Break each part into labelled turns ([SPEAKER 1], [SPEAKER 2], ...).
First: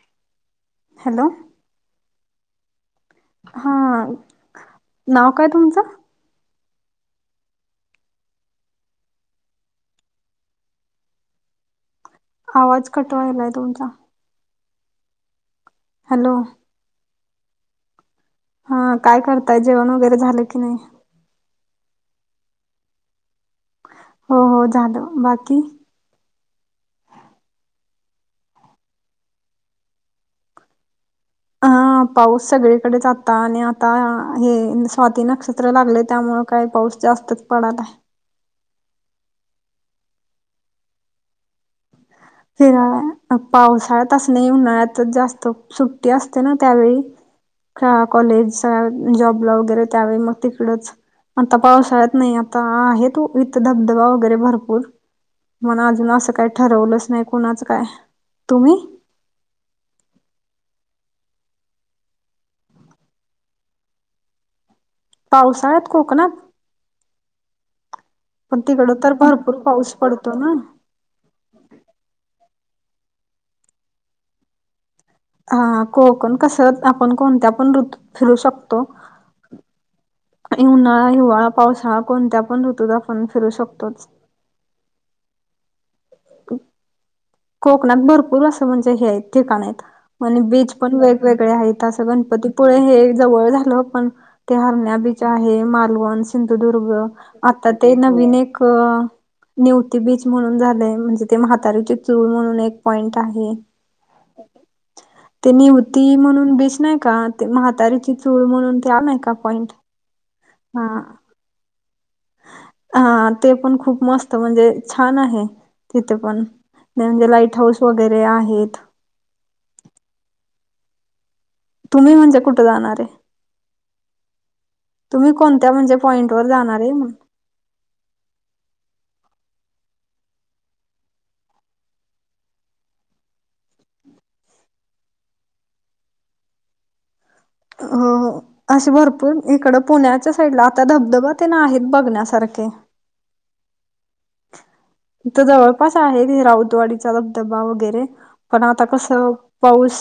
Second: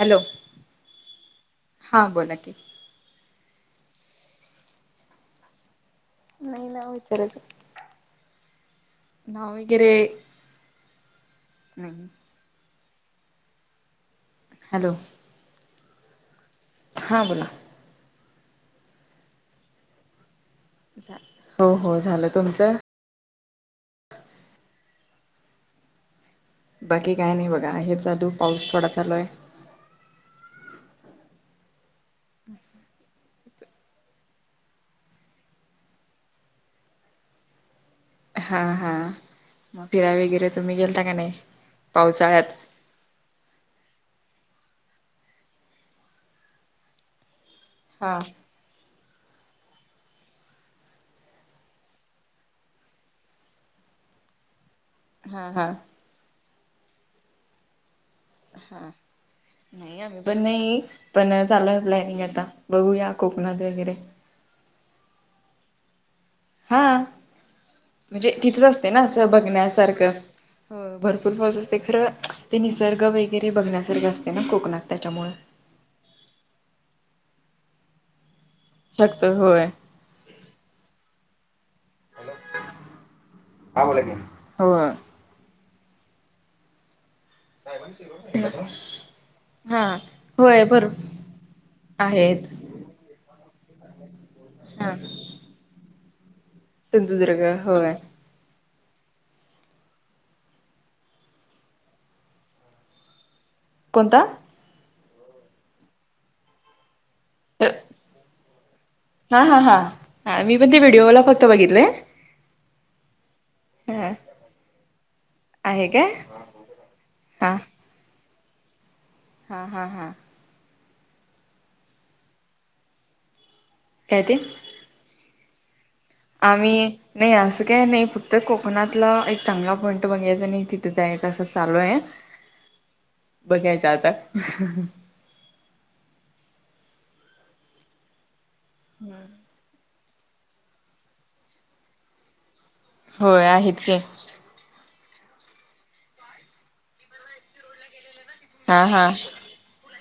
[SPEAKER 1] Hello.
[SPEAKER 2] Hello.
[SPEAKER 1] हा बोला की?
[SPEAKER 2] हा नाव काय तुमचं?
[SPEAKER 1] नाही नावं विचारच. नावं वगैरे-
[SPEAKER 2] आवाज कटवायला आहे तुमचा.
[SPEAKER 1] हॅलो.
[SPEAKER 2] हॅलो..
[SPEAKER 1] हां बोला.
[SPEAKER 2] हा काय करताय जेवण वगैरे झालं की नाही?
[SPEAKER 1] हो हो झालं तुमचं?
[SPEAKER 2] हो हो झालं बाकी.
[SPEAKER 1] बाकी काय नाही बघा हे चालू पाऊस थोडा चालू आहे.
[SPEAKER 2] हा पाऊस सगळीकडे आता. आता आणि आता हे स्वाती नक्षत्र लागले त्यामुळे काही पाऊस जास्तच पडालाय.
[SPEAKER 1] हां हां मग फिराय वगैरे तुम्ही गेलता का नाही पावसाळ्यात.
[SPEAKER 2] फिराया. अ पावसाळ्यात असं नाही उन्हाळ्यातच जास्त सुट्टी असते ना त्यावेळी. शाळा
[SPEAKER 1] हा
[SPEAKER 2] कॉलेज जॉबला वगैरे त्यावेळी मग तिकडच. आता पावसाळ्यात नाही आता आहे तू इथ धबधबा वगैरे भरपूर.
[SPEAKER 1] हा हा
[SPEAKER 2] मना अजून असं काही ठरवलंच नाही कुणाच काय. तुम्ही
[SPEAKER 1] हां. नाही आम्ही पण नाही पण चालू आहे प्लॅनिंग आता बघूया कोकणात वगैरे.
[SPEAKER 2] पावसाळ्यात कोकणात?
[SPEAKER 1] हा म्हणजे
[SPEAKER 2] पण
[SPEAKER 1] तिथेच
[SPEAKER 2] तिकड
[SPEAKER 1] असते ना
[SPEAKER 2] तर
[SPEAKER 1] असं
[SPEAKER 2] भरपूर पाऊस
[SPEAKER 1] बघण्यासारखं
[SPEAKER 2] पडतो ना
[SPEAKER 1] भरपूर. पाऊस असते खरं ते निसर्ग वगैरे बघण्यासारखे असते ना कोकणात त्याच्यामुळे.
[SPEAKER 2] ह कोकण कसं आपण कोणत्या पण ऋतू फिरू शकतो.
[SPEAKER 1] शकतो होय.
[SPEAKER 2] उन्हाळा हिवाळा पावसाळा कोणत्या पण ऋतूत आपण फिरू शकतोच.
[SPEAKER 1] होय.
[SPEAKER 2] [inaudible] कोकणात भरपूर असं म्हणजे हे आहेत ठिकाण
[SPEAKER 1] हा
[SPEAKER 2] आहेत. आणि
[SPEAKER 1] होय
[SPEAKER 2] बीच
[SPEAKER 1] बरोबर
[SPEAKER 2] पण वेगवेगळे आहेत असं
[SPEAKER 1] आहेत
[SPEAKER 2] गणपतीपुळे हे - जवळ झाल पण ते
[SPEAKER 1] हा.
[SPEAKER 2] हरण्या बीच आहे मालवण सिंधुदुर्ग
[SPEAKER 1] सिंधुदुर्ग
[SPEAKER 2] आता
[SPEAKER 1] होय
[SPEAKER 2] ते नवीन एक अ.. नेवती बीच म्हणून झालंय, म्हणजे ते म्हातारीची- चूळ म्हणून एक पॉइंट आहे.
[SPEAKER 1] कोणता?
[SPEAKER 2] ते निवती म्हणून, बीच नाही का? ते म्हातारीची चूळ म्हणून, ते आ नाय का
[SPEAKER 1] हा
[SPEAKER 2] पॉइंट? हा.
[SPEAKER 1] तू बघितलंय?
[SPEAKER 2] हा, ते पण खूप
[SPEAKER 1] ह.
[SPEAKER 2] मस्त म्हणजे छान आहे, तिथ पण म्हणजे
[SPEAKER 1] हा
[SPEAKER 2] लाईट हाऊस- वगैरे आहेत.
[SPEAKER 1] हा, हा, हा.
[SPEAKER 2] तुम्ही म्हणजे, कुठं जाणार ये?
[SPEAKER 1] काय ते?
[SPEAKER 2] तुम्ही कोणत्या म्हणजे- पॉईंट वर
[SPEAKER 1] आम्ही
[SPEAKER 2] जाणार आहे मग?
[SPEAKER 1] नाही असं काय नाही, फ- क्त कोकणातला एक चांगला पॉईंट बघायचं आणि तिथ जायचं असं चालू हाय. बघायच आता.
[SPEAKER 2] हो, हो अशे भरपूर इकडं- पुण्याच्या साईडला आता धबधबा तेन आहेत, बघण्यासारखे.
[SPEAKER 1] होय, आहेत कि.
[SPEAKER 2] इथ जवळपास आहे, राऊतवाडीचा धबधबा वगैरे, पण
[SPEAKER 1] हा
[SPEAKER 2] आता
[SPEAKER 1] हा
[SPEAKER 2] कसं- पाऊस,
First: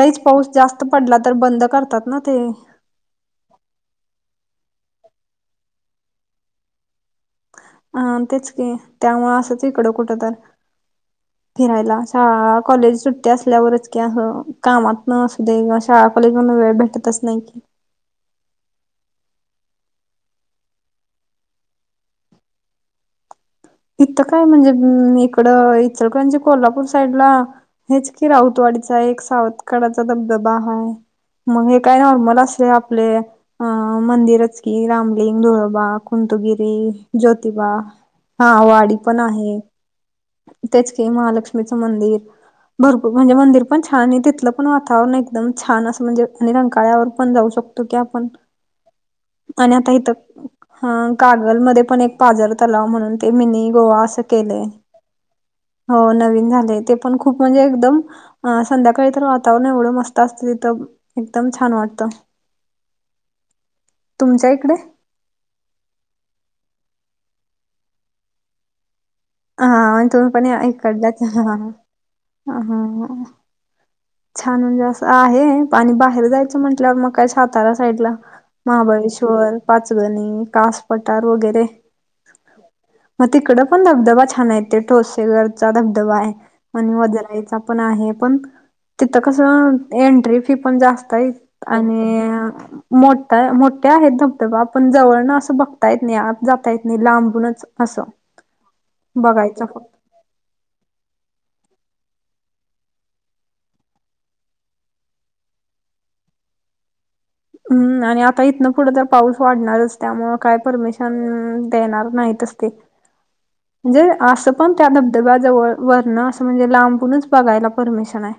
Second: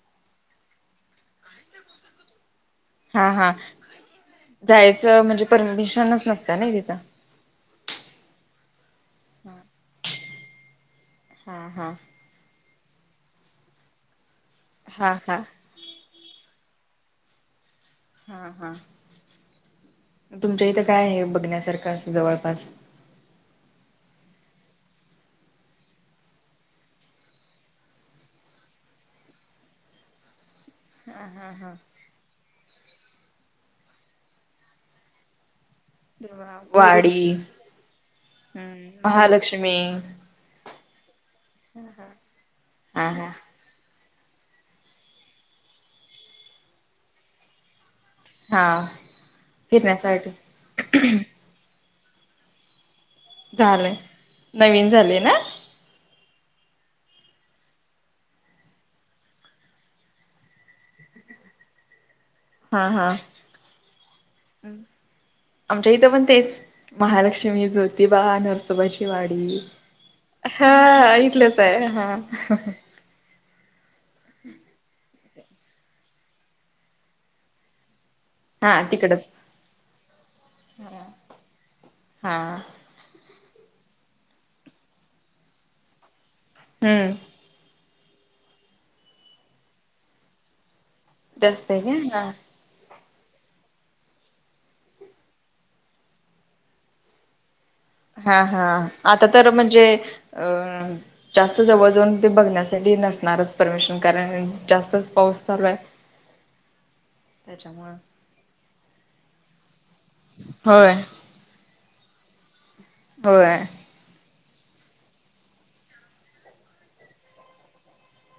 [SPEAKER 2] लईच पाऊस जास्त पडला तर, बंद करतात ना ते.
[SPEAKER 1] हा, हा, जायचं म्हणजे परमिशनच नसत्या ना तिथं.
[SPEAKER 2] अं तेच की, त्यामुळं असच इकडं कुठं तर फिरायला. हा, हा, कॉलेज सुट्टी असल्यावरच की, हो कामातन
[SPEAKER 1] हा हा
[SPEAKER 2] असुदे- शाळा कॉलेजमधनं वेळ भेटतच नाही की.
[SPEAKER 1] हा, हा तुमच्या इथं काय आहे, बघण्यासारखं अस जवळपास?
[SPEAKER 2] इथं काय म्हणजे इकडं इचलकरंजी, कोल्हापूर साईडला- हेच की, राऊतवाडीचा एक सावतकडाचा धबधबा हा.
[SPEAKER 1] हा
[SPEAKER 2] मग
[SPEAKER 1] हा
[SPEAKER 2] हे काय नॉर्मल असतंय, आप- ले अ मंदिरच कि, रामलिंग, धुलोबा, - कुंथुगिरी,
[SPEAKER 1] वाडी
[SPEAKER 2] ज्योतिबा हा
[SPEAKER 1] हम्म
[SPEAKER 2] वाडी पण आहे.
[SPEAKER 1] [unintelligible]
[SPEAKER 2] तेच कि, महालक्ष्मीचं मंदिर
[SPEAKER 1] हा
[SPEAKER 2] भरपूर
[SPEAKER 1] हा
[SPEAKER 2] म्हणजे मंदिर- पण छान आहे, तिथलं पण वातावरण एकदम छान असं म्हणजे आणि रंकाळ्यावर पण जाऊ शकतो की आपण-
[SPEAKER 1] हा
[SPEAKER 2] आणि आता इथं,
[SPEAKER 1] फिरण्यासाठी
[SPEAKER 2] हा. का- कागलमध्ये पण एक पाजर तलाव म्हणून, ते मिनी गोवा असं केलंय.
[SPEAKER 1] [unintelligible] झालंय ना.
[SPEAKER 2] हो, नवीन झालय, ते पण खूप म्हणजे एकदम- अ संध्याकाळी तर वातावरण एवढं मस्त असतंय, तिथं एकदम छान वाटतं.
[SPEAKER 1] हा, हा.
[SPEAKER 2] तुमच्या इकडे?
[SPEAKER 1] आमच्या इथं पण तेच महालक्ष्मी, ज्योतिबा, नरस- सोबाची वाडी.
[SPEAKER 2] हां, आणि तुम्ही पण या
[SPEAKER 1] हा,
[SPEAKER 2] इकडल्याच हां,
[SPEAKER 1] इथलेच
[SPEAKER 2] हां.
[SPEAKER 1] आहे, हा.
[SPEAKER 2] हां, हां. छान म्हणजे असं आहे आणि बाहेर जायचं म्हटल्यावर, मग काय सातारा साईडला.
[SPEAKER 1] हा तिकडच
[SPEAKER 2] महाबळेश्वर, पाचगणी,
[SPEAKER 1] हा.
[SPEAKER 2] कासपठार वगैरे.
[SPEAKER 1] हा
[SPEAKER 2] मग तिकड पण धबधबा छान आहे, ते तोलशेवरचा धबधबा हाय आणि
[SPEAKER 1] हम्म
[SPEAKER 2] वजराईचा- पण आहे पण- तिथं कसं एंट्री फी पण जास्त आहे
[SPEAKER 1] जास्त
[SPEAKER 2] आणि
[SPEAKER 1] आहे का हा.
[SPEAKER 2] मोठा मोठे आहेत. धबधबा पण जवळन असं बघता येत नाही. आत जाता येत नाही. लांबूनच असं
[SPEAKER 1] हा हा आता तर
[SPEAKER 2] बघायचं
[SPEAKER 1] म्हणजे!
[SPEAKER 2] फक्त
[SPEAKER 1] अ जास्त जवळ जाऊन ते बघण्यासाठी नसणारच परमिशन कारण जास्तच पाऊस चालू आहे. [inaudible] त्याच्यामुळं
[SPEAKER 2] हम्म आणि आता इथनं पुढं तर पाऊस वाढणारच त्यामुळ काय
[SPEAKER 1] होय
[SPEAKER 2] परमिशन देणार नाहीतच. ते
[SPEAKER 1] होय.
[SPEAKER 2] म्हणजे असं! पण त्या धबधब्या जवळ वरण असं म्हणजे लांबूनच बघायला परमिशन आहे.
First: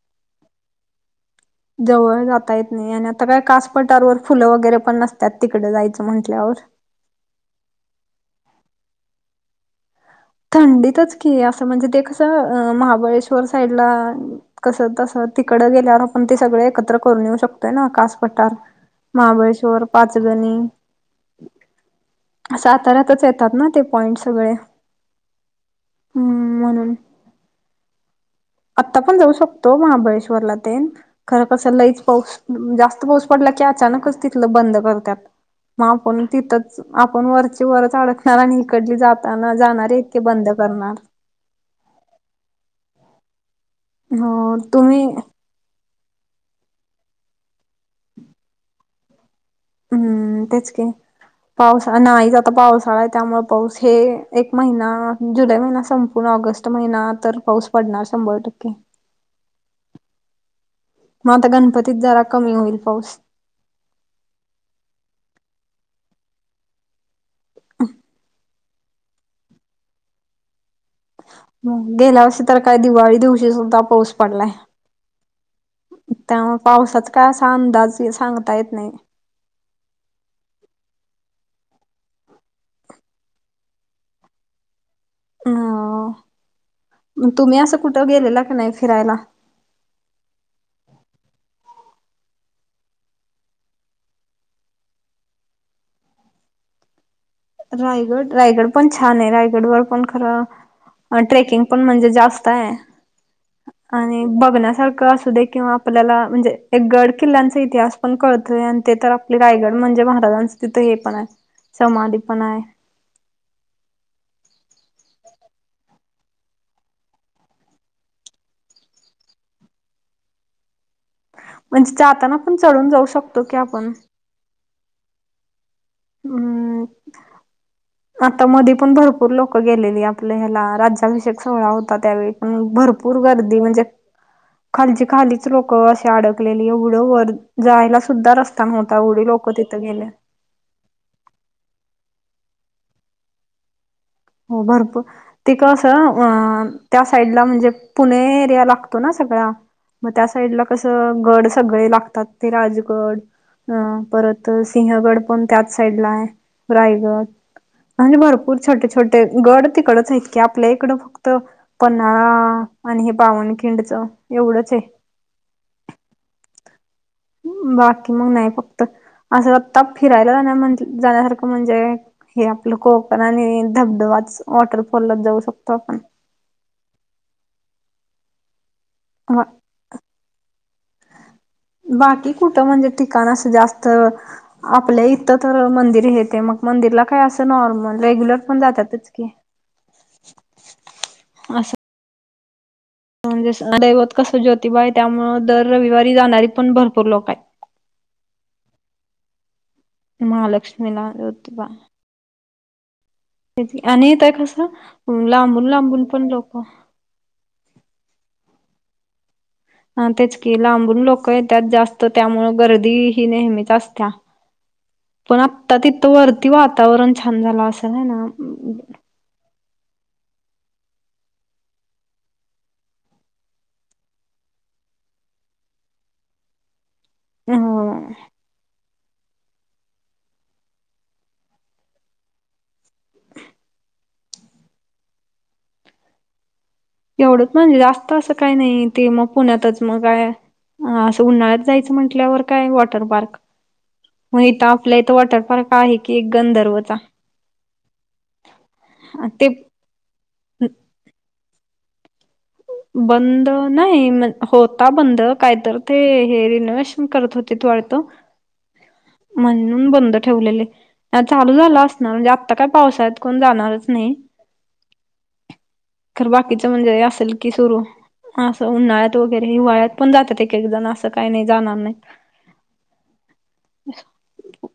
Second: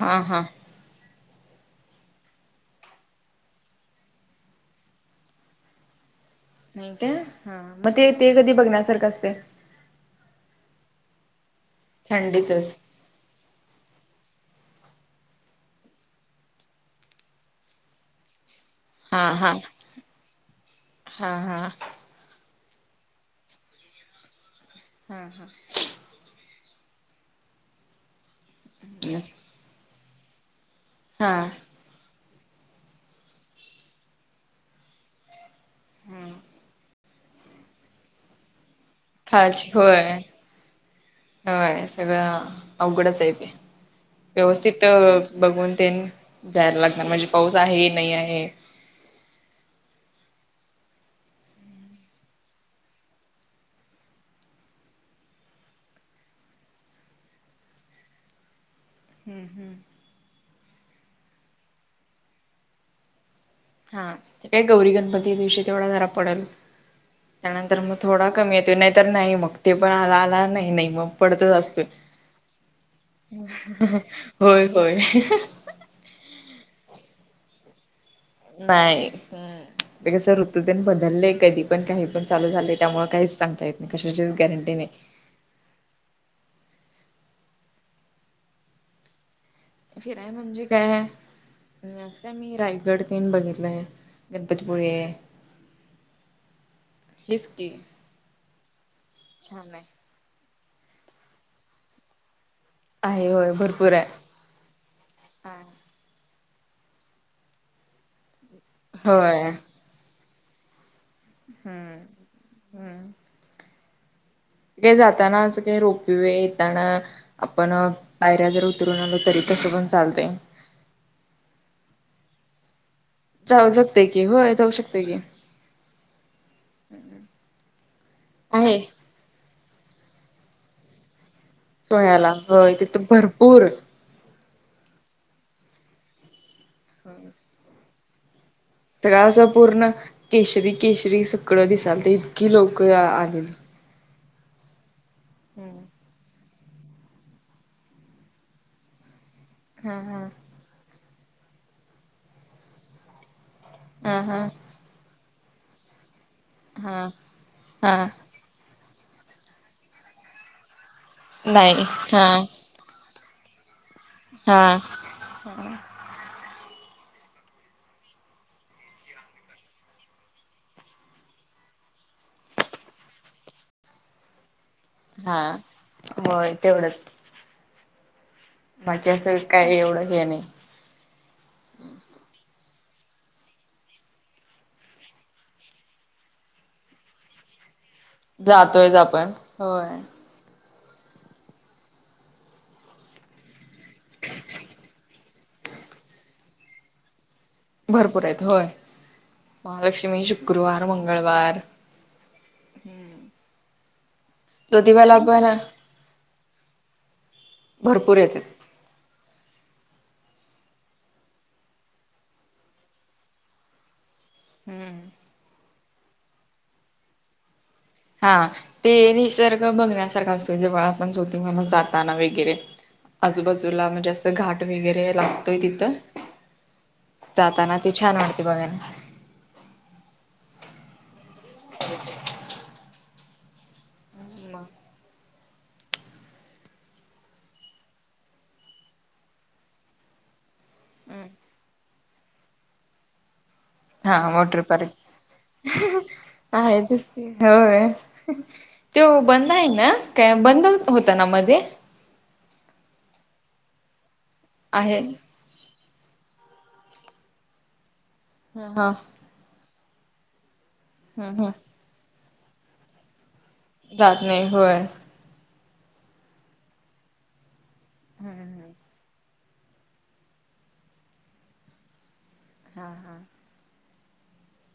[SPEAKER 1] हा हा
[SPEAKER 2] जवळ जाता येत नाही. आणि आता काय कासपटारवर फुलं वगैरे पण नसतात. तिकडं जायचं म्हटल्यावर.
[SPEAKER 1] नाही का! मग ते ते कधी बघण्यासारखं असते?
[SPEAKER 2] थंडीतच की असं म्हणजे ते कसं!
[SPEAKER 1] थंडीतच.
[SPEAKER 2] महाबळेश्वर साईडला कसं तस तिकड गेल्यावर आपण ते सगळे एकत्र करून येऊ शकतोय. ना कासपटार
[SPEAKER 1] हा हा
[SPEAKER 2] महाबळेश्वर, पाचगणी
[SPEAKER 1] हा हा
[SPEAKER 2] सातारातच येतात. ना ते पॉईंट सगळे
[SPEAKER 1] हा हा
[SPEAKER 2] हम्म म्हणून आत्ता पण
[SPEAKER 1] हा.
[SPEAKER 2] जाऊ शकतो. महाबळेश्वरला ते
[SPEAKER 1] हा
[SPEAKER 2] खरं कसं लईच पाऊस जास्त पाऊस पडला. की अचानकच तिथ बंद करतात. म आपण तिथच आपण वरची वरच अडकणार आणि इकडली जाताना. जाणारे इतके बंद करणार
[SPEAKER 1] वय सगळं अवघडचं तेे
[SPEAKER 2] हो
[SPEAKER 1] व्यवस्थित
[SPEAKER 2] तुम्ही
[SPEAKER 1] बघून तेन जायला लागणार. म्हणजे पाऊस आहे नाही आहे.
[SPEAKER 2] हम्म तेच की पावस नाहीच आता पावसाळा आहे. त्यामुळे पाऊस हे एक महिना जुलै महिना संपूर्ण ऑगस्ट महिना तर पाऊस पडणार शंभर टक्के!
[SPEAKER 1] हम्म हम्म
[SPEAKER 2] मग आता गणपतीत जरा कमी होईल पाऊस
[SPEAKER 1] हा काय गौरी गणपती दिवशी तेवढा जरा पडेल. त्यानंतर मग थोडा कमी येत. नाही तर नाही. मग तेव्हा आला नाही नाही. मग पडतच असतोय.
[SPEAKER 2] गेल्या वर्षी तर काय! दिवाळी दिवशी सुद्धा पाऊस पडलाय.
[SPEAKER 1] होय होय
[SPEAKER 2] त्यामुळे पावसाचा काय असा अंदाज सांगता येत नाही.
[SPEAKER 1] ते कसं! ऋतुजन बदललेय. कधी पण काही पण चालू झालेय. त्यामुळे काहीच सांगता येत नाही. कशाचीच गॅरेंटी नाही.
[SPEAKER 2] अ तुम्ही असं कुठं गेलेला की नाही फिरायला?
[SPEAKER 1] फिराय म्हणजे काय? अस काय मी रायगड काहीन बघितलंय. गणपतीपुळे [inaudible] हेच की
[SPEAKER 2] रायगड रायगड पण छान आहे.
[SPEAKER 1] छान
[SPEAKER 2] रायगडवर
[SPEAKER 1] आहे.
[SPEAKER 2] पण अ ट्रेकिंग पण म्हणजे जास्त आहे.
[SPEAKER 1] आहे होय भरपूर आहे.
[SPEAKER 2] आणि बघण्यासारखं असुदे
[SPEAKER 1] हा
[SPEAKER 2] किंवा आपल्याला म्हणजे एक गड किल्ल्यांचा इतिहास पण कळतोय. आणि ते तर
[SPEAKER 1] होय
[SPEAKER 2] आपले रायगड म्हणजे महाराजाचं तिथं हे पण आहे.
[SPEAKER 1] हम्म
[SPEAKER 2] समाधी पण आहे.
[SPEAKER 1] जे जातना. अस काही रोपवे येेतना. आपण पायऱ्या जर उतरून आलो. तरी चढून पण चालतं.
[SPEAKER 2] म्हणजे जाताना पण चढून जाऊ शक
[SPEAKER 1] [unintelligible] की होय जाऊ शकतय की.
[SPEAKER 2] हम्म. आता मधे
[SPEAKER 1] आहे
[SPEAKER 2] पण भरपूर लोक- -क गेलेली आपल्या ह्याला राज्याभिषेक. सोहळा होता त्यावेळी.
[SPEAKER 1] सोहळ्याला
[SPEAKER 2] पण
[SPEAKER 1] होय तिथं
[SPEAKER 2] भरपूर गर्दी म्हणजे- खालचे खालीच लोक अशी अडकलेली. एवढं वर जायला सुद्धा रस्त- -स्ता न्हवता एवढी
[SPEAKER 1] सगळं असं
[SPEAKER 2] लोकं तिथं
[SPEAKER 1] पूर्ण
[SPEAKER 2] गेलिया.
[SPEAKER 1] केशरी केशरी सगळं दिसायलत इतकी लोक आलेली.
[SPEAKER 2] हो. भरपूर. ते कसं अं. त्या साईडला म्हणजे पुणे एरिया लागतो ना सगळा?
[SPEAKER 1] हा
[SPEAKER 2] मग त्या
[SPEAKER 1] हा
[SPEAKER 2] साईडला- अस गड सगळे लागतात ते राजगड अं.
[SPEAKER 1] हा हा
[SPEAKER 2] परत- सिंहगड पण त्याच साईड ला आहे.
[SPEAKER 1] हा
[SPEAKER 2] रायगड
[SPEAKER 1] हा
[SPEAKER 2] म्हणजे भरपूर छोटे छोटे- ते गड तिकडच आहेत की. आपल्या इकडं फक्त
[SPEAKER 1] नाही हा
[SPEAKER 2] पन्हाळा- आणि हे पावनखिंडच
[SPEAKER 1] हा
[SPEAKER 2] एवढंच आहे. बाकी मग नाही फक्त. असं आत्ता फिरायला जाण्या म्ह जाण्यासारखं म्हणजे हे आपलं कोकण आणि- धबधबाच. वॉटरफॉललाच जाऊ
[SPEAKER 1] हा
[SPEAKER 2] शकतो आपण.
[SPEAKER 1] होय तेवढंच. बाकी असं काय एवढं हे नाही.
[SPEAKER 2] बाकी कुठं? म्हणजे ठिकाण असं जास्त- आपल्या इथं तर मंदिर येते. मग मंदिरला काय असं नॉर्मल. रेग्युलर पण
[SPEAKER 1] जातोयच
[SPEAKER 2] जातातच की
[SPEAKER 1] आपण होय
[SPEAKER 2] अस. म्हणजे अस दैवत कसं ज्योतिबा आहे. त्यामुळं दर रविवारी जाणारी पण भरपूर लोक आहेत.
[SPEAKER 1] भरपूर आहेत. होय. महालक्ष्मी शुक्रवार,
[SPEAKER 2] महालक्ष्मीला
[SPEAKER 1] मंगळवार.
[SPEAKER 2] ज्योतिबा
[SPEAKER 1] हम्म.
[SPEAKER 2] आणि त्या कस? लांबून लांबून पण लोक-
[SPEAKER 1] भरपूर येत्या.
[SPEAKER 2] हां. तेच की. लांबून लोक येत्यात जास्त त्यामुळ गर्दी ही नेहमीच असत्या.
[SPEAKER 1] हम्म.
[SPEAKER 2] पण आत्ता तिथं वरती वातावरण छान झालं असल.
[SPEAKER 1] हां. ते निसर्ग बघण्यासारखा असतो जेव्हा आपण ज्योतिबाला जाताना वगैरे. आजूबाजूला म्हणजे असं घाट वगैरे लागतोय तिथं.
[SPEAKER 2] अ
[SPEAKER 1] जाताना ते छान वाटत बघायला. अ
[SPEAKER 2] एवढंच म्हणजे जास्त असं काही नाही. ते मग पुण्यातच मग काय. हां. असं उन्हाळ्यात जायचं म्हटल्यावर काय वॉटर पार्क.
[SPEAKER 1] हां.
[SPEAKER 2] मग
[SPEAKER 1] वॉटर
[SPEAKER 2] इथं
[SPEAKER 1] पार्क.
[SPEAKER 2] आपल्या इथं वॉटर पार्क आहे की एक गंधर्वचा
[SPEAKER 1] हां. [unintelligible] त्यो
[SPEAKER 2] ते
[SPEAKER 1] बंद आहे ना? काय बंद होता ना मध्ये?
[SPEAKER 2] बंद नाही. म होता
[SPEAKER 1] आहे
[SPEAKER 2] बंद. काय तर ते हे रिनोवेशन करत होते. [unintelligible]
[SPEAKER 1] हां. हां.
[SPEAKER 2] म्हणून बंद ठेवलेले.
[SPEAKER 1] हम्म
[SPEAKER 2] चालू
[SPEAKER 1] हम्म
[SPEAKER 2] झालं असणार म्हणजे आत्ता काय पावसाळ्यात कोण जाणार? [unintelligible] नाही.
[SPEAKER 1] जात होय
[SPEAKER 2] खर बाकीच म्हणजे असेल की सुरू. असं उन्हाळ्यात वगैरे. हिवाळ्यात पण जातात एक एक जण असं काही नाही जाणार नाही.
[SPEAKER 1] हा हा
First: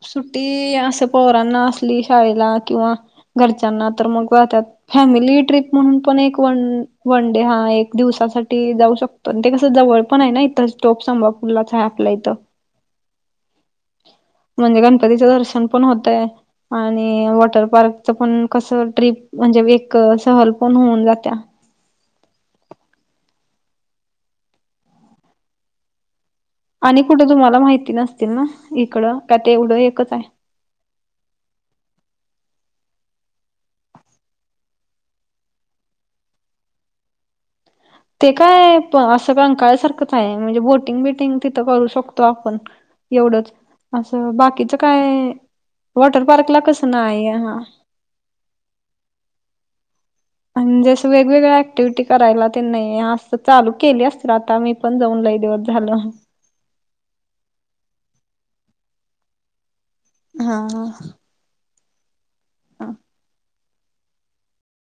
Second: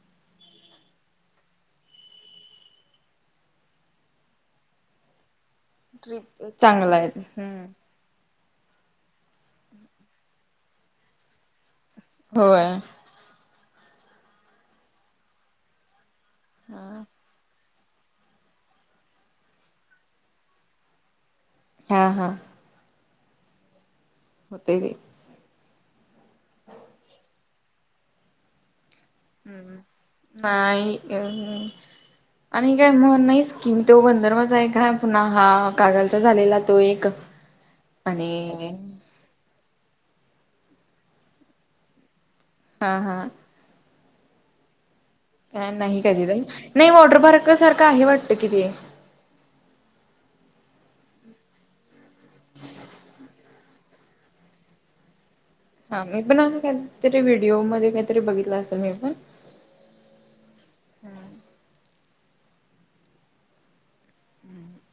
[SPEAKER 2] सुट्टी असं पोरांना असली शाळेला किंवा- घरच्याना तर मग त्या फॅमिली ट्रीप म्हणून पण एक
[SPEAKER 1] ट्रिप
[SPEAKER 2] वन-
[SPEAKER 1] चांगला आहे
[SPEAKER 2] डे हा
[SPEAKER 1] हम्म
[SPEAKER 2] एक दिवसासाठी जाऊ शकतो, ते कस जवळ पण आहे ना इतर टोप संभ- पुरला आहे आपल्या इथं.
[SPEAKER 1] होय
[SPEAKER 2] म्हणजे गणपतीच दर्शन पण होतय,
[SPEAKER 1] हा
[SPEAKER 2] आणि वॉटर पार्क- पण कस ट्रीप म्हणजे एक सहल पण होऊन जात्या.
[SPEAKER 1] हा हा होतेय.
[SPEAKER 2] आणि कुठं तुम्हाला माहिती नसतील ना, इकडं का ते एवढं एकच आहे.
[SPEAKER 1] नाहीय ह- आणि काय म्हण नाहीच किम तो गंधर्वचा एक हाय पुन्हा हा कागालचा झालेला तो एक. [unintelligible]
[SPEAKER 2] ते काय पण असं रकांळा सारखंच आहे, म्हणजे बोटिंग बिटिंग तिथं करू शकतो आपण.
[SPEAKER 1] हा हा
[SPEAKER 2] एवढंच असं बाकीचं काय-
[SPEAKER 1] नाही
[SPEAKER 2] वॉटर
[SPEAKER 1] कधी
[SPEAKER 2] पार्कला
[SPEAKER 1] नाही
[SPEAKER 2] कसं नाही
[SPEAKER 1] वॉटरपार्क
[SPEAKER 2] हा
[SPEAKER 1] सारखं आहे वाटतं किती,
[SPEAKER 2] म्हणजे असं वेगवेगळ्या ऍक्टिव्हटी कयला तेन नाही असं चालू केली असतील, आता मी पण जाऊन लई दिवस झाले.
[SPEAKER 1] हा मी पण असं काहीतरी व्हिडिओ मध्ये काहीतरी बघितला असेल मी पण-
[SPEAKER 2] हा हा हा
[SPEAKER 1] हम् [unintelligible]